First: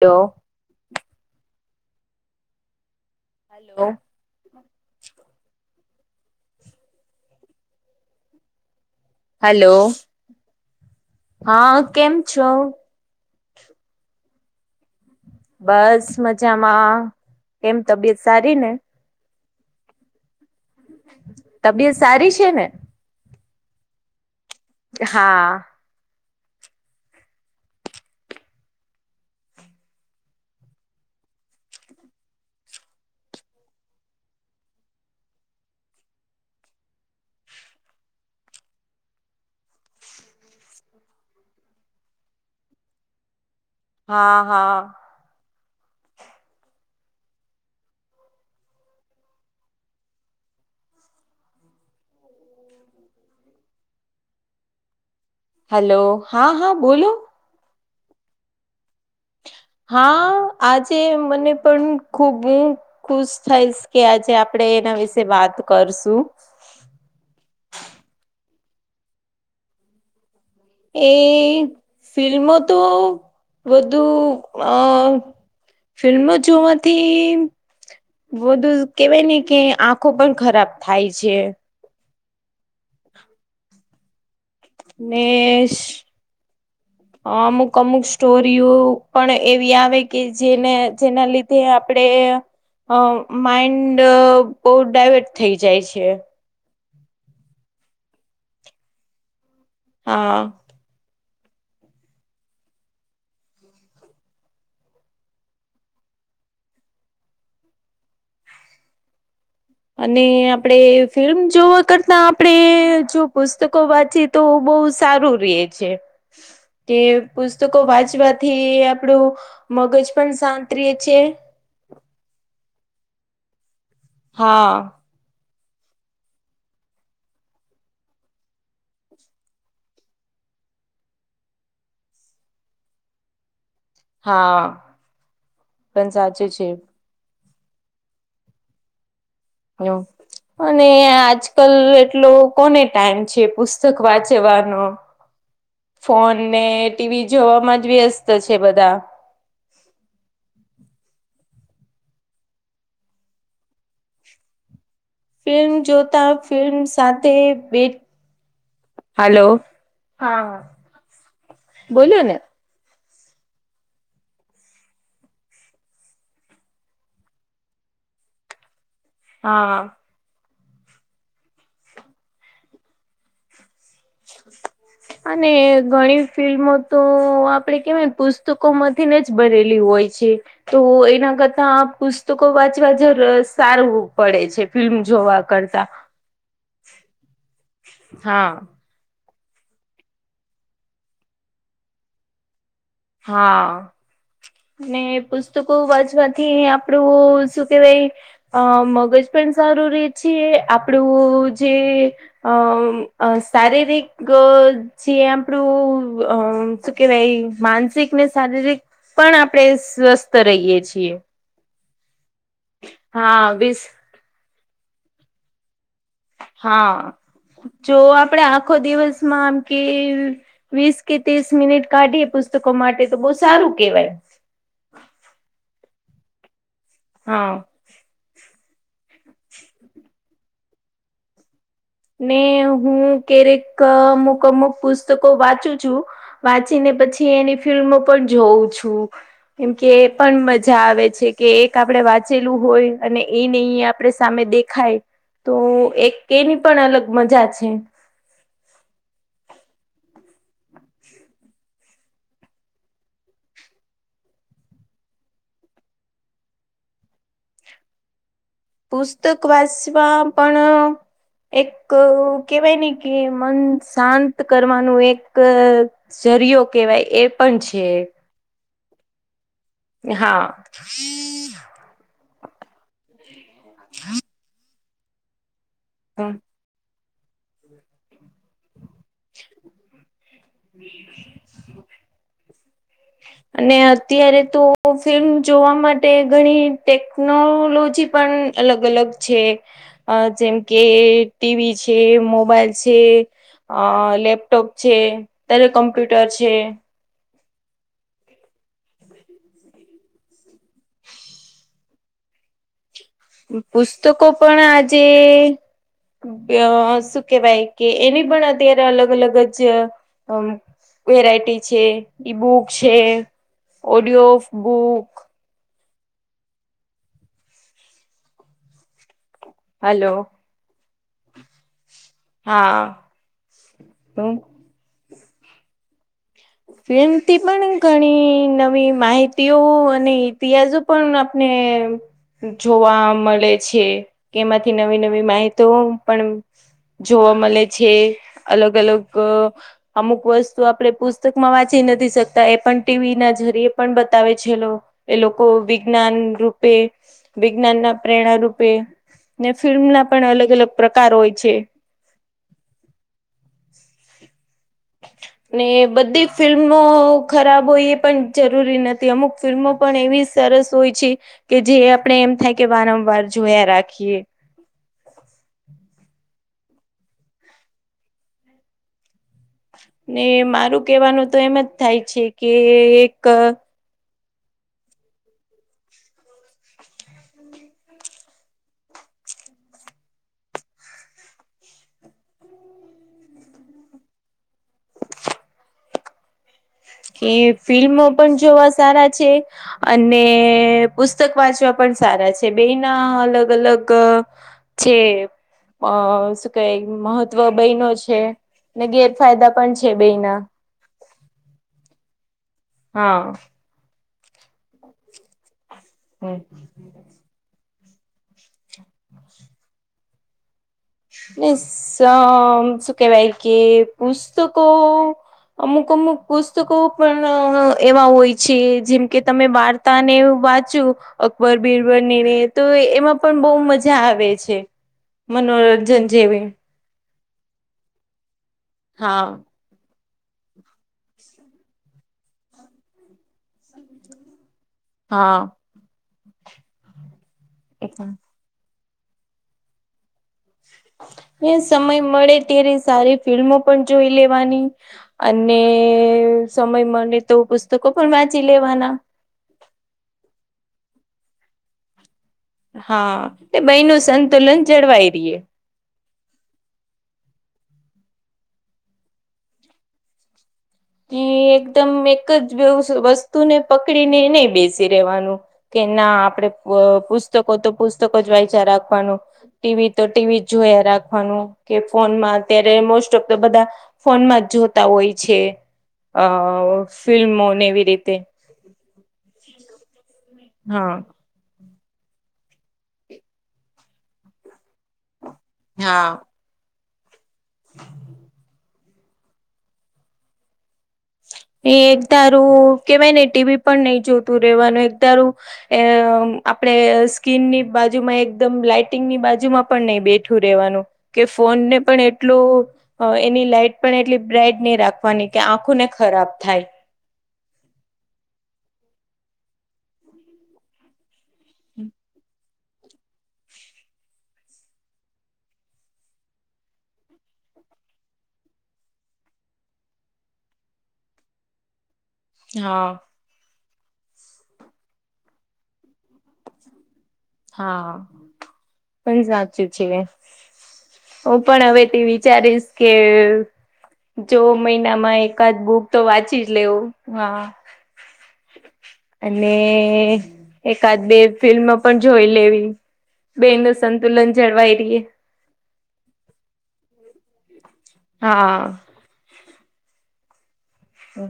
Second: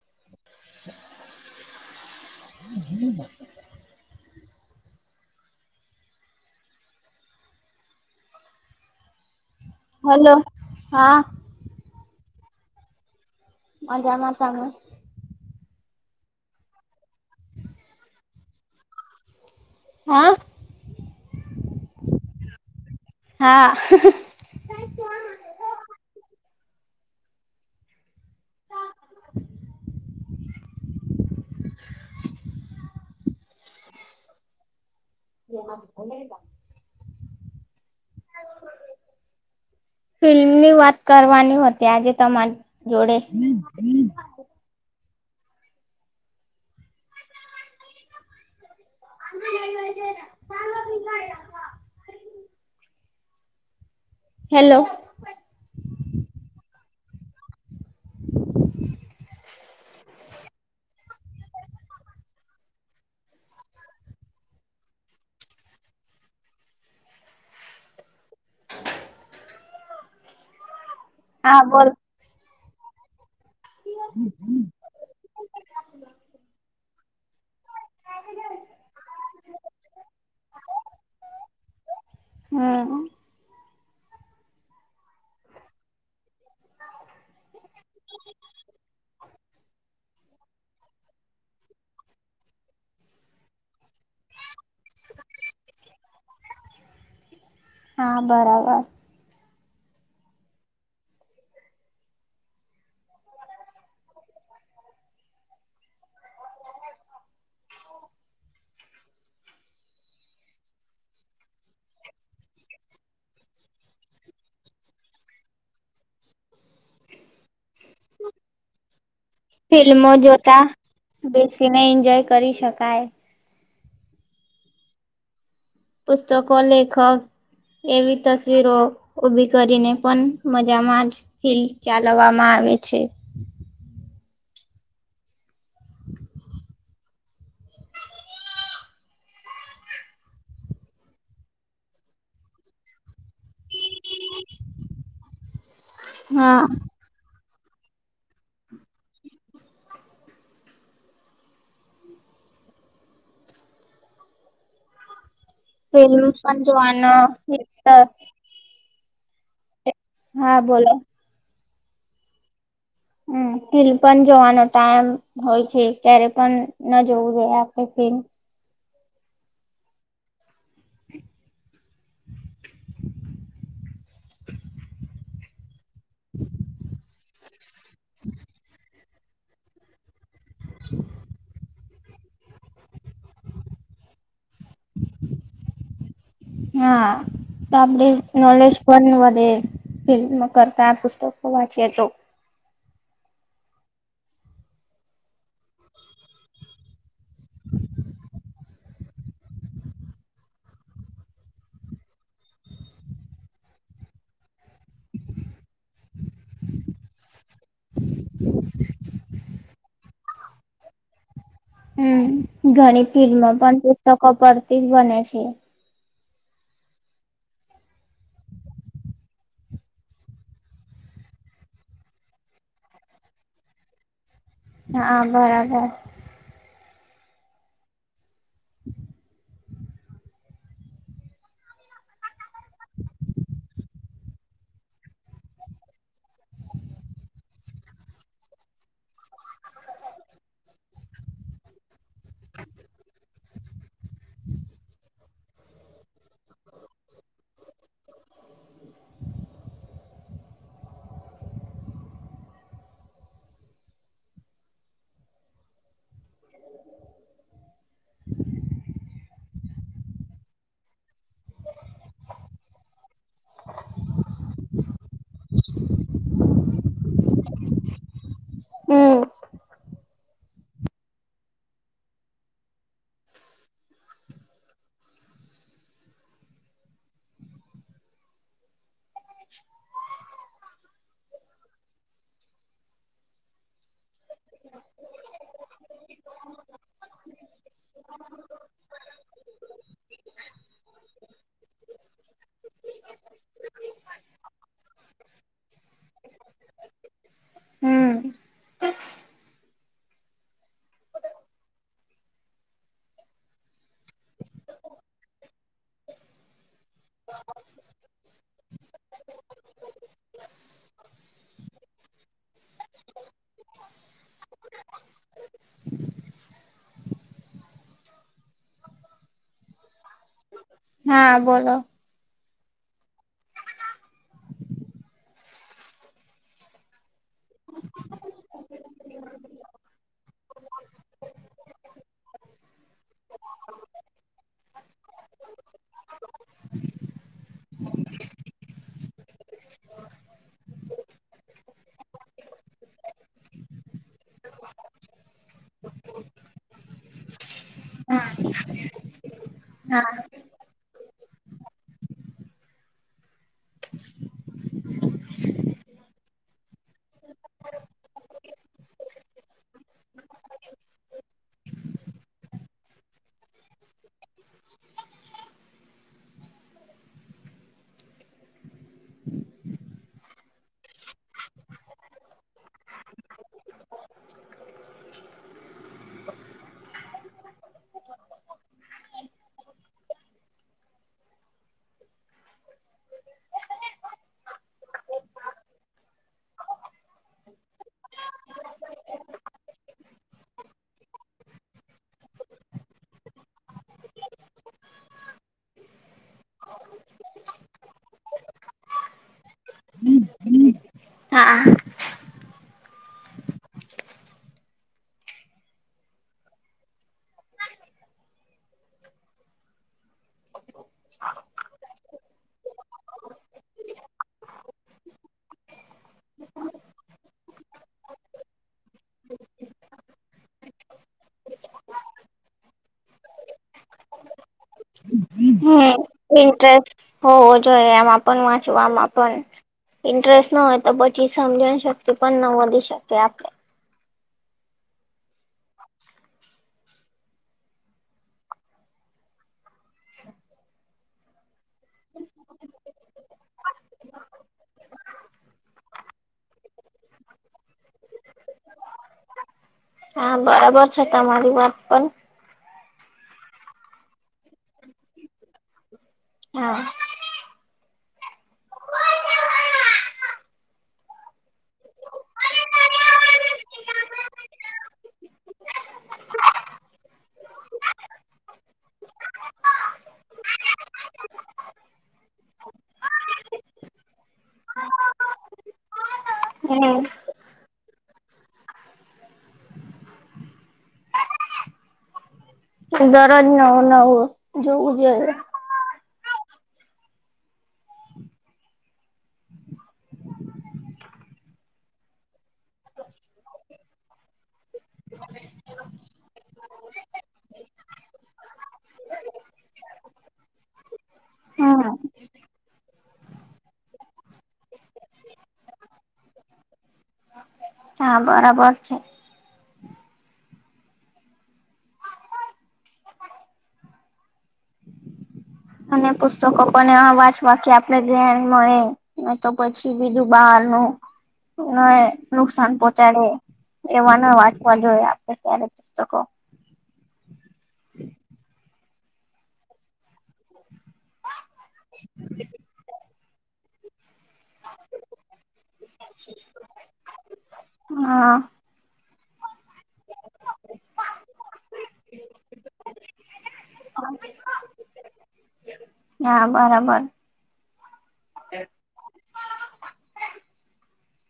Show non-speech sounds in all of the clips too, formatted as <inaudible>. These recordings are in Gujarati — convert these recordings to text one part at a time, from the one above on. હલો હમ્મ હેલો હેલો હેલો, હા. હા, કેમ છો? મજામાં, તમે? બસ મજામાં, એમ તબિયત સારી ને? હા તબિયત સારી છે ને? હા. હા <inaudible> <unintelligible> ફિલ્મની વાત કરવાની હતી, આજે તમારી જોડે. હા હા <inaudible> હેલો હેલો, હા હા બોલો. <inaudible> હા, આજે મને પણ ખુબ ખુશ થઈશ, કે આજે આપડે એના વિશે વાત કરશું. એ, હા બોલ ફિલ્મો તો વધુ અ ફિલ્મો જોવાથી બધુ કેવાય ને કે આંખો પણ ખરાબ થાય છે. હમ્મ નેેશ <inaudible> અમુક અમુક સ્ટોરીઓ પણ એવી આવે, કે જેને જેના લીધ તે આપડે અ માઇન્ડ બહુ ડાયવર્ટ થઈ જાય છે. હા બરાબર. હા અને આપડે ફિલ્મ જોવા કરતા આપણે જો પુસ્તકો વાંચીયે તો બહુ સારું રીએ છે. <inaudible> તે પુસ્તકો વાંચવાથી આપણું મગજ પણ શાંત રિએ છે. સીને એન્જોય કરી શકાય. હા પુસ્તકો, લેખક એવી તસ્વીરો ઉભી કરીને પન મજામાં જ ફિલ્લ ચાલવામાં આવે છે. હા પણ સાચું છે. હલો અને આજ કલ એટલો કોને ટાઈમ છે, પુસ્તક વાંચવાનો. <inaudible> ફોન ને હા ટીવી જોવામાં જ વ્યસ્ત છે બધા. ફિલ્મ જોતા ફિલ્મ પણ ફિલ્મ જોવાનો સાથે બે હલો, હા, બોલોને. હમ હિલ પન જોવાનો ટાઈમ હોય છે ક્યારે પણ ન જોવું જોઈએ આપે ફિલ્મ. હા અને ઘણી ફિલ્મો તો આપડે કેવાય ન પુસ્તકોમાંથી ને જ બનેલી હોય છે. તો એના કરતા આ પુસ્ પુસ્તકો વાંચવા જ સારું પડે છે, ફિલ્મ જોવા કરતા. હા તો આપણે હા નોલેજ પન વધે. ફિલ્મ કરતા પુસ્તકો વાંચીએ તો. હા ને પુસ્તકો વાંચવાથી આપણું શું કેવાય અ મગજ પન સારું રે છે. આપણું જે અમ અ શારીરિક જે આપણું અ શું કેવાય મા શીક ને શારીરિક પણ આપણે સ્વસ્થ રહીએ છીએ. હમ ઘણી ફિલ્મો હા પણ વીસ પુસ્તકો પરથી જ બને છે. હા જો આપડે આખો દિવસમાં આમ કે વીસ કે તીસ મિનિટ કાઢીએ પુસ્તકો માટે તો બહુ સારું કેવાય. હા બરાબર. હા હમ ને હું કેરેક અમુક અમુક પુસ્તકો વાંચું છું. વાંચીને પછી એની ફિલ્મો પણ જોઉં છું કેમ કે એ પણ મજા આવે છે. કે એક આપડે વાંચેલું હોય અને ઈ ને ઈ આપડે સામે દેખ ખાય, તો એક એની પણ અલગ મજા છે. પુસ્તક વાંચવા પણ એક કેવાય ને કે મન શાંન ત કરવાનું એક જરિયો કેહેવાય એ પણ છે. હમ હા <inaudible> હમ હમ હમ અને અત્યારે તો ફિલ્મ જોવા માટે ઘણી ટેક નોલોજી પણ અલગ અલગ છે. અ જેમ કે ટીવી છે, મોબાઈલ છે. અ લેપટોપ છે, અત્યારે કોમ્પ્યુટર છે. હમ પુસ્તકો પણ આજે અ શું કેવાય કે એની પણ અત્યારે અલગ અલગ જ અ વેરાયટી છે. ઈ બુક છે, ઓડિયો બુક. હલો હા બોલો હા હ ફિલ્મથી પણ ઘણી નવી માહિતીઓ અને ઇતિહાસો. પણ આપણે. જોવા મળે છે કે એમાંથી નવી નવી માહિતી પણ. જોવા મળે છે, અલગ અલગ અમુક વસ્તુ આપણે પૂછ પુસ્તકમાં વાંચી નથી શકતા, એ પણ ટીવી ના જરી પણ બતાવે છેલ્લો. એ લોકો વિજ્ઞાન રૂપે, વિજ્ઞાન ના હા પ્રેરણા રૂપે. ને ફિલ્મ ના હા પણ અલગ અલગ પ્રકાર હોય છે. ને. બધી ફિલ્મો ખરાબ હોય એ પણ જરૂરી નથી, અમુક ફિલ્મો પણ એવી સરસ હોય છે. કે જે આપણે એમ થાય કે વારંવાર જોયા રાખીએ. ને મારું કેહેવાનું તો એમ જ થાય છે કે એક. કે ફિલ્મો પણ જોવા સારા છે. અને પુસ્તક વાંચવા પણ સારા છે, બે ના અલગ અલગ છે. અ, શું ક મહત્વ બે ન છે ને, ગેરફાયદા પણ છે બે ના. હા. હા. હમ. ને, શું કેવાય કે પુસ્તકો અમુક અમુક પુસ્તકો પણ એવા હોય છે, જેમ કે તમે વા તને એવું વાચું. અકબર બીરબલની બનીને તો એમાં પણ બહ મજા આવે છે, મનોરંજ હમ ઇન્ટરેસ્ટ હોવો જોઈ આમાં પણ, વાંચવામાં હા આમાં પણ ઇન્ટરેસ્ટ ન હો તો પછી સમજ શકતી પણ ન વધી શકે આપણે. હા. એ <unintelligible> હા. એ, સમય મળે ત્યારે સારી ફિલ્મો પણ જોઈ લેવાની. અને, સમય મળે તો પુસ્તકો પણ વાંચી લેવાના. હા, બરાબર છે તમારી વાત પણ. હા, એ બેનું સંતુલન જળવાય રહે. હા. જે, એકદમ એક જ વસ્તુને પકડીને નહી બેસી રહેેવાનું. કે ના, આપડે પુસ્તકો તો પુસ્તકો જ વાંચ્યા રાખવાનું. ટીવી તો ટીવી જોયા રાખવાનું, કે ફોનમાં અત્યારે મોસ્ટ ઓફ તો બધા ફોનમાં જ જોતા હોય છે, હમ ફિલ્મોને એવી રીતે. હા. દરરોજ નવો નવો જોવું જઈએ. હા. એ, એક ધારું કેવાય ને, ટીવી પણ નહીં જોતું રેવાનું એક ધારું. એ, આપણેે સ્કીનની બાજુમાં એકદમ લાઈટિંગ ની બાજુમાં પણ નહી બેઠું રહેેવાનું. કે, ફોનને હમ પણ એટલ એની લાઈટ પણ એટલી બ્રાઈટ નહી રાખવાની કે આંખો ને ખરાબ થાય. હા, બરાબર. હમ. <unintelligible> અને પુસ્તકો પણ અવાજવાકી આપણે જ્ઞાન મળે. અ તો પછી બીધું બહાર ન હ નુકસાન હા પહોંચાડે એવાના વાંચવા જોઈએ આપણે ત્યારે પુસ્તકો. હા, પણ સાચું છે. હું પણ હવે તે વિચારીશ કે જો મહિનામાં એકાદ બુક તો વાંચી જ લેવું, હા. હા અને, એકાદ બે ફિલ્મ પણ જોઈ લેવી બે સંતુલન જળવાઈ રે. હા બરાબર. હા. હમ.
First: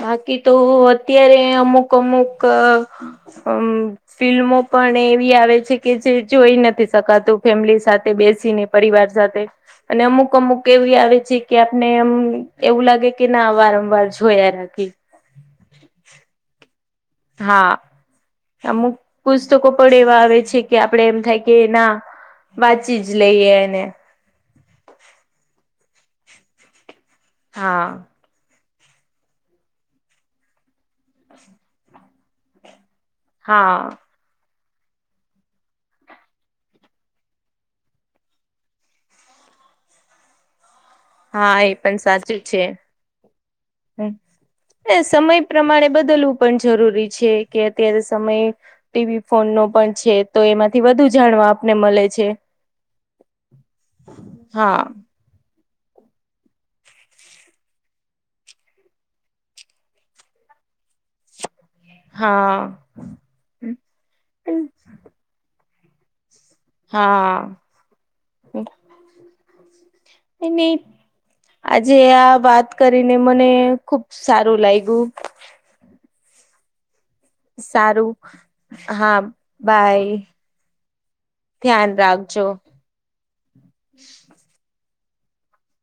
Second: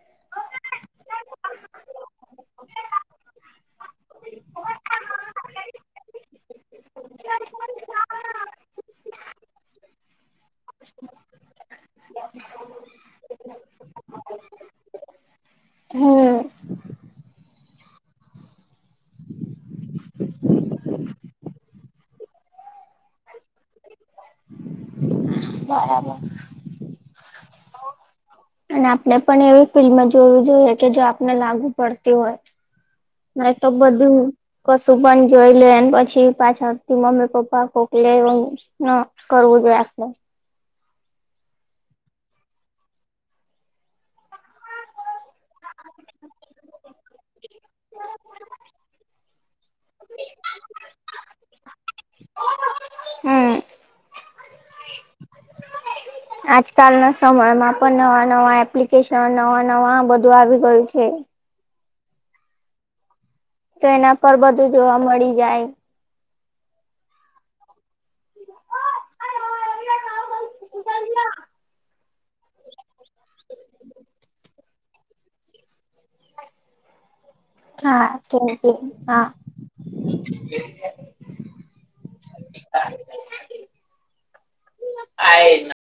બાકી તો અત્યારે અમુક અમુક અ ફિલ્મો પણ એવી આવે છે કે જે જોઈ નથી શકાતું ફેમિલી સાથે બેસીને પરિવાર સાથે અને અમુક અમુક કેવી આવે છે કે આપનેમ એવું લાગે કે ના વારંવાર જોયા રા કી હમ્મ. હા. અમુક પુસ્તકો પણ એવા આવે છે કે આપડે એમ થાય કે ના વાચી જ લઈએ એને. બરાબર. હા. અને આપણે પણ એવી ફિલ્મ જોવી જોઈએ કે જો આપને લાગુ પડતી હોય. ના તો હા બધું કશું પણ જોઈ લે પછી પાછળથી મમ્મી પપ્પા ખોકલે ન કરવું જોઈએ આપણે. હા એ પણ સાચું છે સમય એ પ્રમાણે બદલવું પણ જરૂરી છે કે અત્યારે સમયે ટીવી ફોન નો પણ છે તો એમાંથી વધુ જાણવા આપને મળે છે. હમ હા આજકાલના સમયમાં પણ નવા નવા એપ્લિકેશન નવા નવા બધું આવી ગયું છે. હા. તો એના પર બધું જોવા મળી જાય. હા. તે નહી આજે આ વાત કરીને મને ખુબ સારું લાગ્યું. હા સારું થેન્ક યુ હા બાય. ધ્યાન રાખજો. આ